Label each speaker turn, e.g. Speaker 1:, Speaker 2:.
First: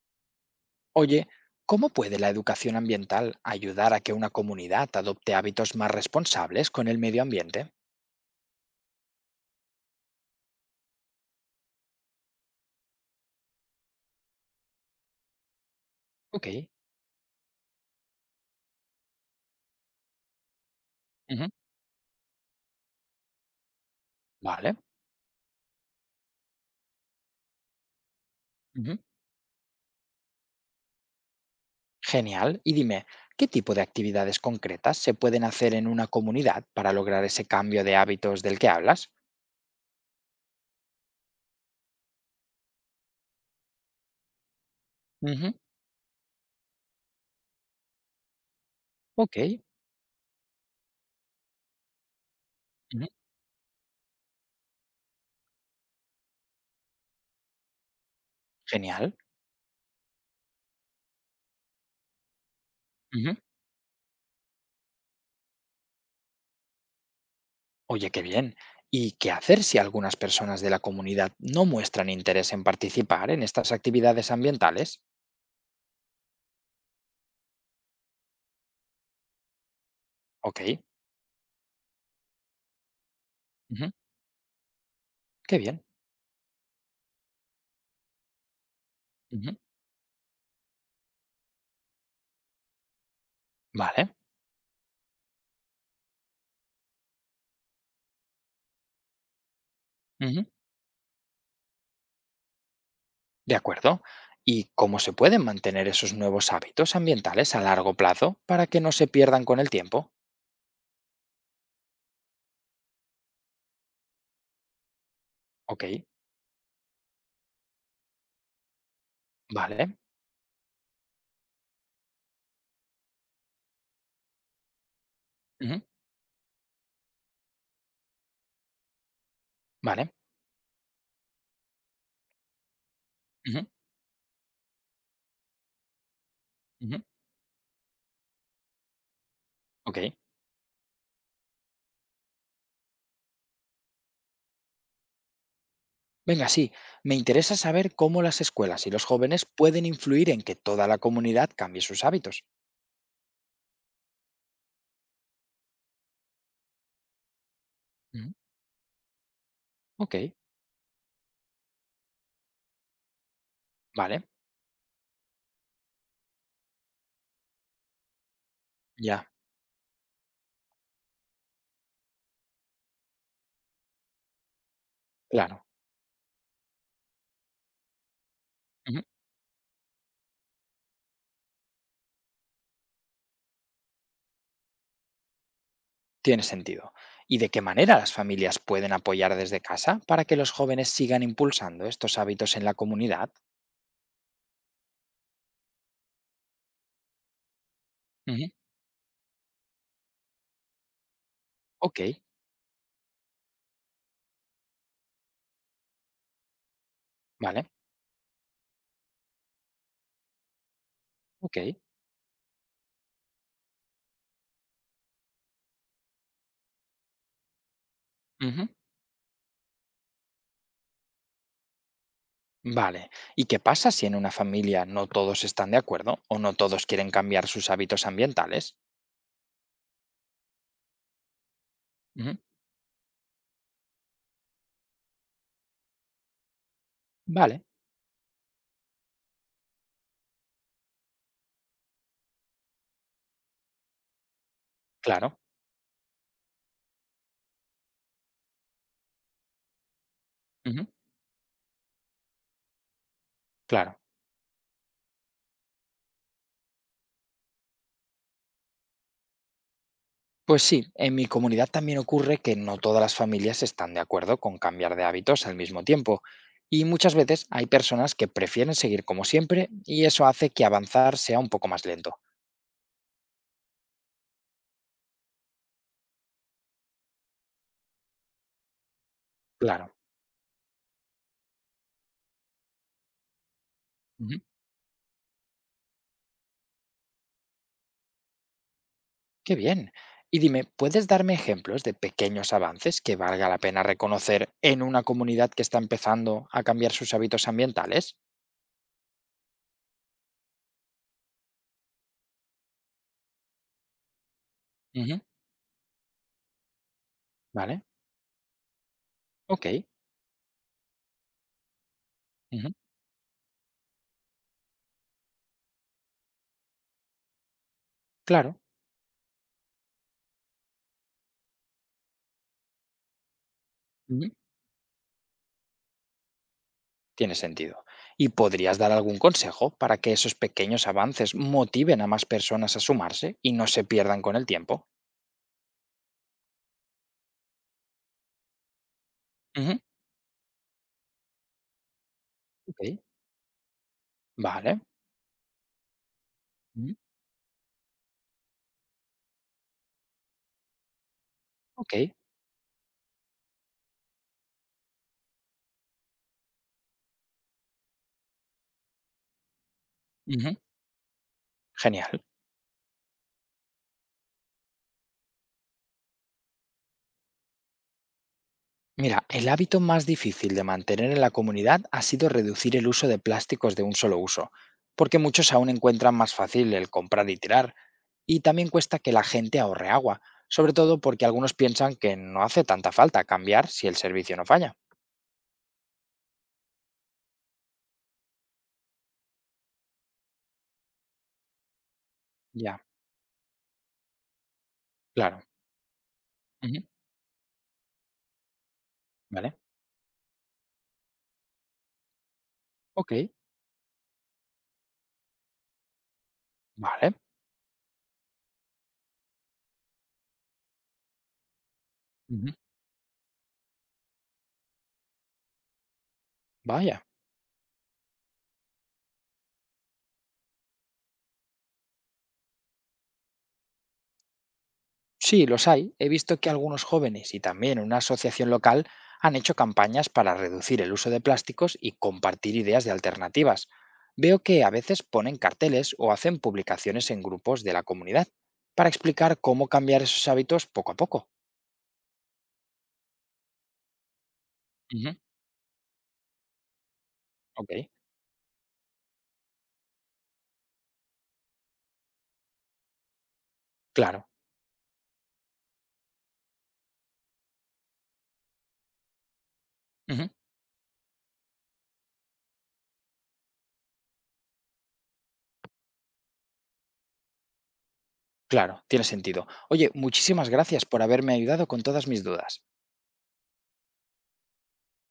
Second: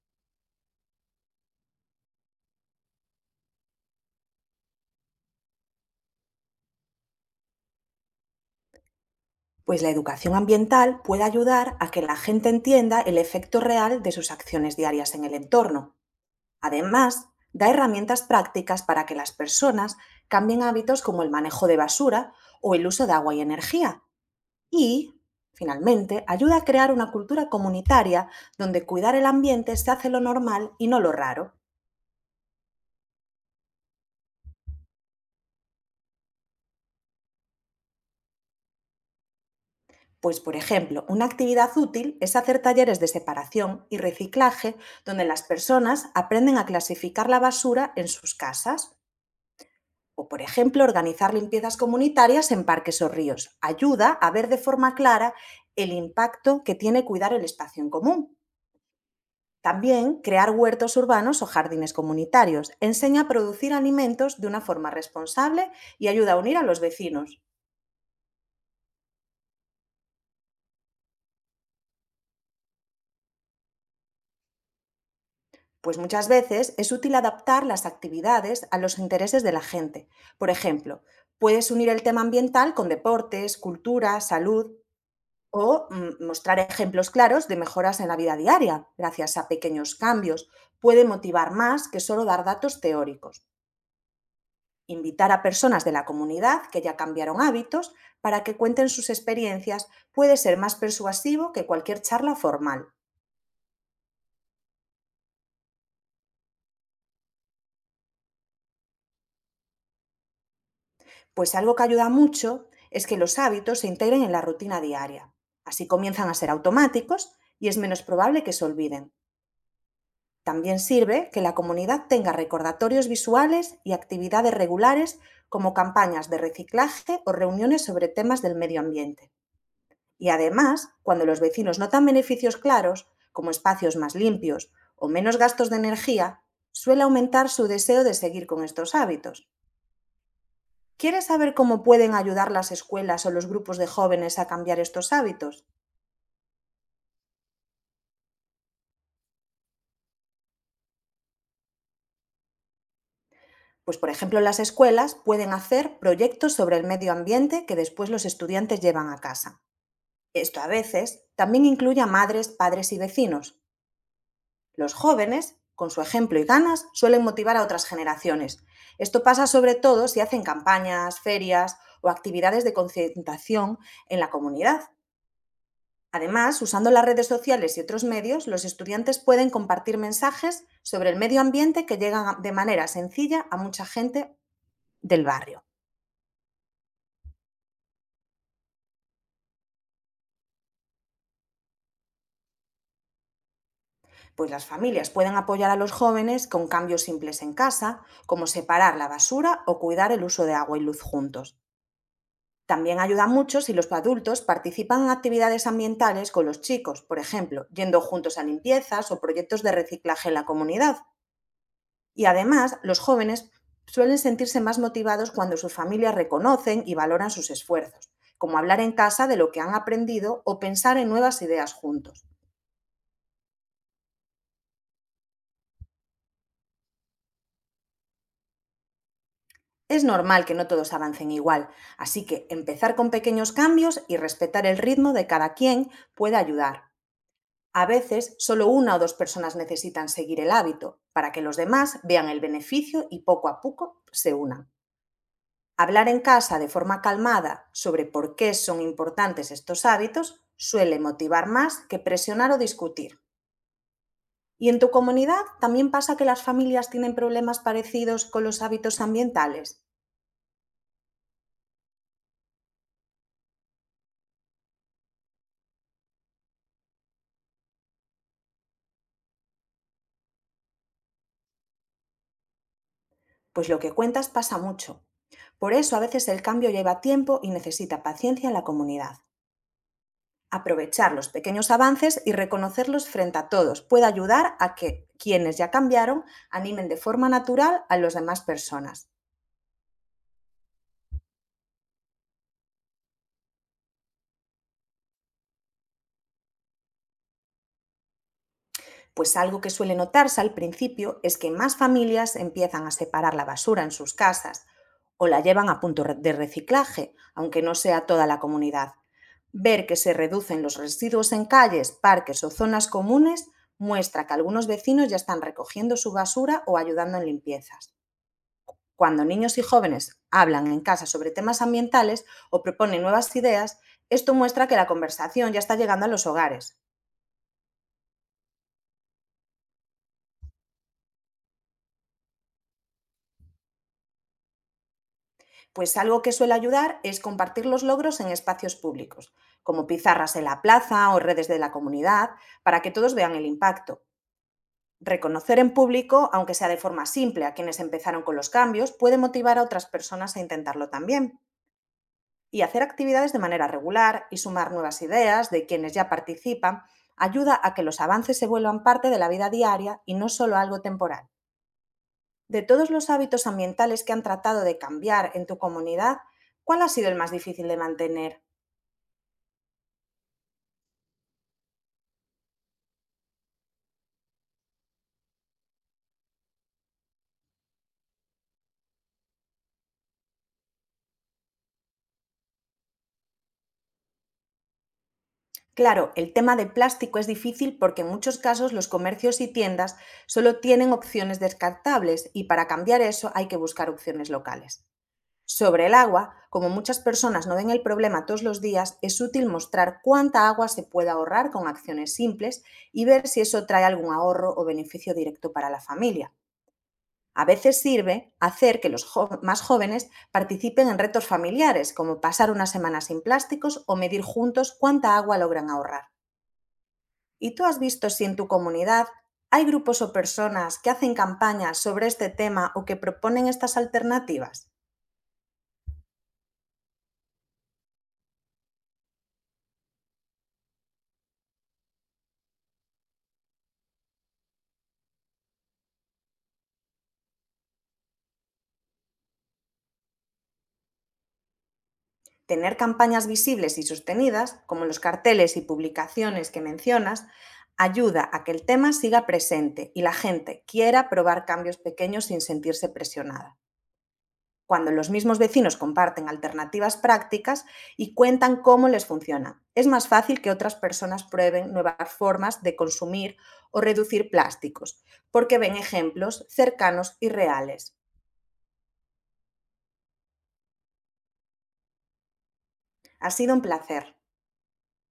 Speaker 1: Oye, ¿cómo puede la educación ambiental ayudar a que una comunidad adopte hábitos más responsables con el medio ambiente?
Speaker 2: Pues la educación ambiental puede ayudar a que la gente entienda el efecto real de sus acciones diarias en el entorno.
Speaker 1: Ok,
Speaker 2: Además, da herramientas prácticas para que las personas cambien hábitos como el
Speaker 1: ujú,
Speaker 2: manejo de basura o el uso de agua y energía.
Speaker 1: vale.
Speaker 2: Y, finalmente, ayuda a crear una cultura comunitaria donde
Speaker 1: Ujú,
Speaker 2: cuidar el ambiente se hace lo normal y no lo raro.
Speaker 1: genial. Y dime, ¿qué tipo de actividades concretas se pueden hacer en una comunidad para lograr ese cambio de hábitos del que hablas?
Speaker 2: Pues, por ejemplo, una actividad útil es hacer talleres de separación y reciclaje donde las
Speaker 1: Ujú,
Speaker 2: personas aprenden a clasificar la basura en sus casas
Speaker 1: ok,
Speaker 2: o, por ejemplo, organizar limpiezas comunitarias en parques o
Speaker 1: ujú,
Speaker 2: ríos. Ayuda a ver de forma clara el impacto que tiene cuidar el espacio en común.
Speaker 1: genial.
Speaker 2: También crear huertos urbanos o jardines comunitarios. Enseña a
Speaker 1: Ujú.
Speaker 2: producir alimentos de una forma responsable y ayuda a unir a los vecinos.
Speaker 1: Oye, qué bien. ¿Y qué hacer si algunas personas de la comunidad no muestran interés en participar en estas actividades ambientales?
Speaker 2: Pues muchas veces es útil adaptar las actividades a los intereses de la gente. Por
Speaker 1: Ok,
Speaker 2: ejemplo, puedes unir el tema ambiental con deportes,
Speaker 1: ujú,
Speaker 2: cultura, salud
Speaker 1: qué bien.
Speaker 2: o mostrar ejemplos claros de mejoras en la vida diaria gracias a
Speaker 1: Ujú,
Speaker 2: pequeños cambios. Puede motivar más que solo dar datos teóricos.
Speaker 1: vale.
Speaker 2: Invitar a personas de la comunidad que ya cambiaron hábitos para que cuenten sus experiencias puede
Speaker 1: Ujú,
Speaker 2: ser más persuasivo que cualquier charla formal.
Speaker 1: de acuerdo. ¿Y cómo se pueden mantener esos nuevos hábitos ambientales a largo plazo para que no se pierdan con el tiempo?
Speaker 2: Pues algo que ayuda mucho es que los hábitos se integren en la rutina diaria.
Speaker 1: Ok,
Speaker 2: Así comienzan a ser automáticos y es menos probable que se olviden.
Speaker 1: vale.
Speaker 2: También sirve que la comunidad tenga recordatorios visuales y actividades regulares como
Speaker 1: Ujú,
Speaker 2: campañas de reciclaje o reuniones sobre temas del medio ambiente.
Speaker 1: vale.
Speaker 2: Y además, cuando los vecinos notan beneficios claros, como
Speaker 1: Ujú,
Speaker 2: espacios más limpios o menos gastos de energía,
Speaker 1: ujú,
Speaker 2: suele aumentar su deseo de seguir con estos hábitos.
Speaker 1: ok.
Speaker 2: ¿Quieres saber cómo pueden ayudar las escuelas o los grupos de jóvenes a cambiar estos hábitos?
Speaker 1: Venga, sí. Me interesa saber cómo las escuelas y los jóvenes pueden influir en que toda la comunidad cambie sus hábitos.
Speaker 2: Pues, por ejemplo, las escuelas pueden hacer proyectos sobre el medio ambiente que después los
Speaker 1: Ujú,
Speaker 2: estudiantes llevan a casa.
Speaker 1: ok,
Speaker 2: Esto a veces también incluye a madres, padres y vecinos.
Speaker 1: vale.
Speaker 2: Los jóvenes, con su ejemplo y ganas, suelen motivar a otras generaciones. Esto
Speaker 1: Ya,
Speaker 2: pasa sobre todo si hacen campañas, ferias o actividades de concientización en la comunidad.
Speaker 1: claro.
Speaker 2: Además, usando las redes sociales y otros medios, los
Speaker 1: Ujú,
Speaker 2: estudiantes pueden compartir mensajes sobre el medio ambiente que de manera sencilla a mucha gente del barrio.
Speaker 1: tiene sentido. ¿Y de qué manera las familias pueden apoyar desde casa para que los jóvenes sigan impulsando estos hábitos en la comunidad?
Speaker 2: Pues las familias pueden apoyar a los jóvenes con cambios simples en casa, como
Speaker 1: Ujú,
Speaker 2: separar la basura o cuidar el uso de agua y luz juntos.
Speaker 1: ok,
Speaker 2: También ayuda mucho si los adultos participan en actividades ambientales con los chicos, por ejemplo,
Speaker 1: vale.
Speaker 2: yendo juntos a limpiezas o proyectos de reciclaje en la comunidad.
Speaker 1: Ok.
Speaker 2: Y además, los jóvenes suelen sentirse más motivados cuando sus familias reconocen y valoran sus esfuerzos, como
Speaker 1: Ujú,
Speaker 2: hablar en casa de lo que han aprendido o pensar en nuevas ideas juntos.
Speaker 1: vale. ¿Y qué pasa si en una familia no todos están de acuerdo o no todos quieren cambiar sus hábitos ambientales?
Speaker 2: Es normal que no todos avancen igual, así
Speaker 1: Ujú,
Speaker 2: que empezar con pequeños cambios y respetar el ritmo de cada quien puede ayudar.
Speaker 1: vale,
Speaker 2: A veces, solo una o dos personas necesitan seguir el hábito para que los demás vean el beneficio y poco a poco se unan.
Speaker 1: claro.
Speaker 2: Hablar en casa de forma calmada sobre por qué son importantes estos hábitos
Speaker 1: Ujú,
Speaker 2: suele motivar más que presionar o discutir.
Speaker 1: claro.
Speaker 2: ¿Y en tu comunidad también pasa que las familias tienen problemas parecidos con los hábitos ambientales?
Speaker 1: Pues sí, en mi comunidad también ocurre que no todas las familias están de acuerdo con cambiar de hábitos al mismo tiempo. Y muchas veces hay personas que prefieren seguir como siempre y eso hace que avanzar sea un poco más lento.
Speaker 2: Pues lo que cuentas pasa mucho. Por eso a veces el cambio lleva tiempo y necesita paciencia en la comunidad.
Speaker 1: Claro.
Speaker 2: Aprovechar los pequeños avances y reconocerlos frente a todos puede ayudar a que quienes ya cambiaron animen de forma natural a las demás personas.
Speaker 1: Qué bien. Y dime, ¿puedes darme ejemplos de pequeños avances que valga la pena reconocer en una comunidad que está empezando a cambiar sus hábitos ambientales?
Speaker 2: Pues algo que suele notarse al principio es que más familias empiezan a separar la basura en sus casas
Speaker 1: Ujú,
Speaker 2: o la llevan a de reciclaje, aunque no
Speaker 1: vale,
Speaker 2: sea toda la comunidad.
Speaker 1: ok,
Speaker 2: Ver que se reducen los residuos en calles, parques o
Speaker 1: ujú,
Speaker 2: zonas comunes muestra que algunos vecinos ya están recogiendo su basura o ayudando en limpiezas.
Speaker 1: claro,
Speaker 2: Cuando niños y jóvenes hablan en casa sobre temas ambientales o proponen nuevas ideas,
Speaker 1: ujú,
Speaker 2: esto muestra que la conversación ya está llegando a los hogares.
Speaker 1: tiene sentido. ¿Y podrías dar algún consejo para que esos pequeños avances motiven a más personas a sumarse y no se pierdan con el tiempo?
Speaker 2: Pues algo que suele ayudar es compartir los logros en espacios públicos,
Speaker 1: Ujú,
Speaker 2: como pizarras en la plaza o redes de la comunidad, para que
Speaker 1: ok,
Speaker 2: todos vean el impacto.
Speaker 1: vale,
Speaker 2: Reconocer en público, aunque sea de
Speaker 1: ujú,
Speaker 2: forma simple, a quienes empezaron con los cambios, puede motivar a otras personas a intentarlo también.
Speaker 1: ok,
Speaker 2: Y hacer actividades de manera regular y sumar nuevas ideas de quienes ya participan ayuda a que los avances se vuelvan parte de la vida diaria y no solo
Speaker 1: ujú,
Speaker 2: algo temporal.
Speaker 1: genial.
Speaker 2: De todos los hábitos ambientales que han tratado de cambiar en tu comunidad, ¿cuál ha sido el más difícil de mantener?
Speaker 1: Mira, el hábito más difícil de mantener en la comunidad ha sido reducir el uso de plásticos de un solo uso, porque muchos aún encuentran más fácil el comprar y tirar, y también cuesta que la gente ahorre agua, sobre todo porque algunos piensan que no hace tanta falta cambiar si el servicio no falla.
Speaker 2: Claro, el tema de plástico es difícil porque en muchos casos los comercios y tiendas solo tienen opciones descartables y para
Speaker 1: Ya,
Speaker 2: cambiar eso hay que buscar opciones locales.
Speaker 1: claro.
Speaker 2: Sobre el agua, como
Speaker 1: Ujú,
Speaker 2: muchas personas no ven el problema todos los días, es útil
Speaker 1: vale,
Speaker 2: mostrar cuánta agua se puede ahorrar con acciones simples y
Speaker 1: ok,
Speaker 2: ver si eso trae algún ahorro o beneficio directo para la familia.
Speaker 1: vale.
Speaker 2: A veces sirve hacer que los más jóvenes participen en retos familiares, como pasar
Speaker 1: Ujú,
Speaker 2: una semana sin plásticos o medir juntos cuánta agua logran ahorrar.
Speaker 1: vaya.
Speaker 2: ¿Y tú has visto si en tu comunidad hay grupos o personas que hacen campañas sobre este tema o que proponen estas alternativas?
Speaker 1: Sí, los hay. He visto que algunos jóvenes y también una asociación local han hecho campañas para reducir el uso de plásticos y compartir ideas de alternativas. Veo que a veces ponen carteles o hacen publicaciones en grupos de la comunidad para explicar cómo cambiar esos hábitos poco a poco.
Speaker 2: Tener campañas visibles y sostenidas, como los
Speaker 1: Ujú,
Speaker 2: carteles y publicaciones que mencionas,
Speaker 1: ok,
Speaker 2: ayuda a que el tema siga presente y la gente quiera probar cambios pequeños sin sentirse presionada.
Speaker 1: claro.
Speaker 2: Cuando los mismos vecinos comparten alternativas prácticas y cuentan cómo les funciona, es más
Speaker 1: Ujú,
Speaker 2: fácil que otras personas prueben nuevas formas de consumir o reducir plásticos, porque ven ejemplos cercanos y reales.
Speaker 1: claro, tiene sentido. Oye, muchísimas gracias por haberme ayudado con todas mis dudas.
Speaker 2: Ha sido un placer.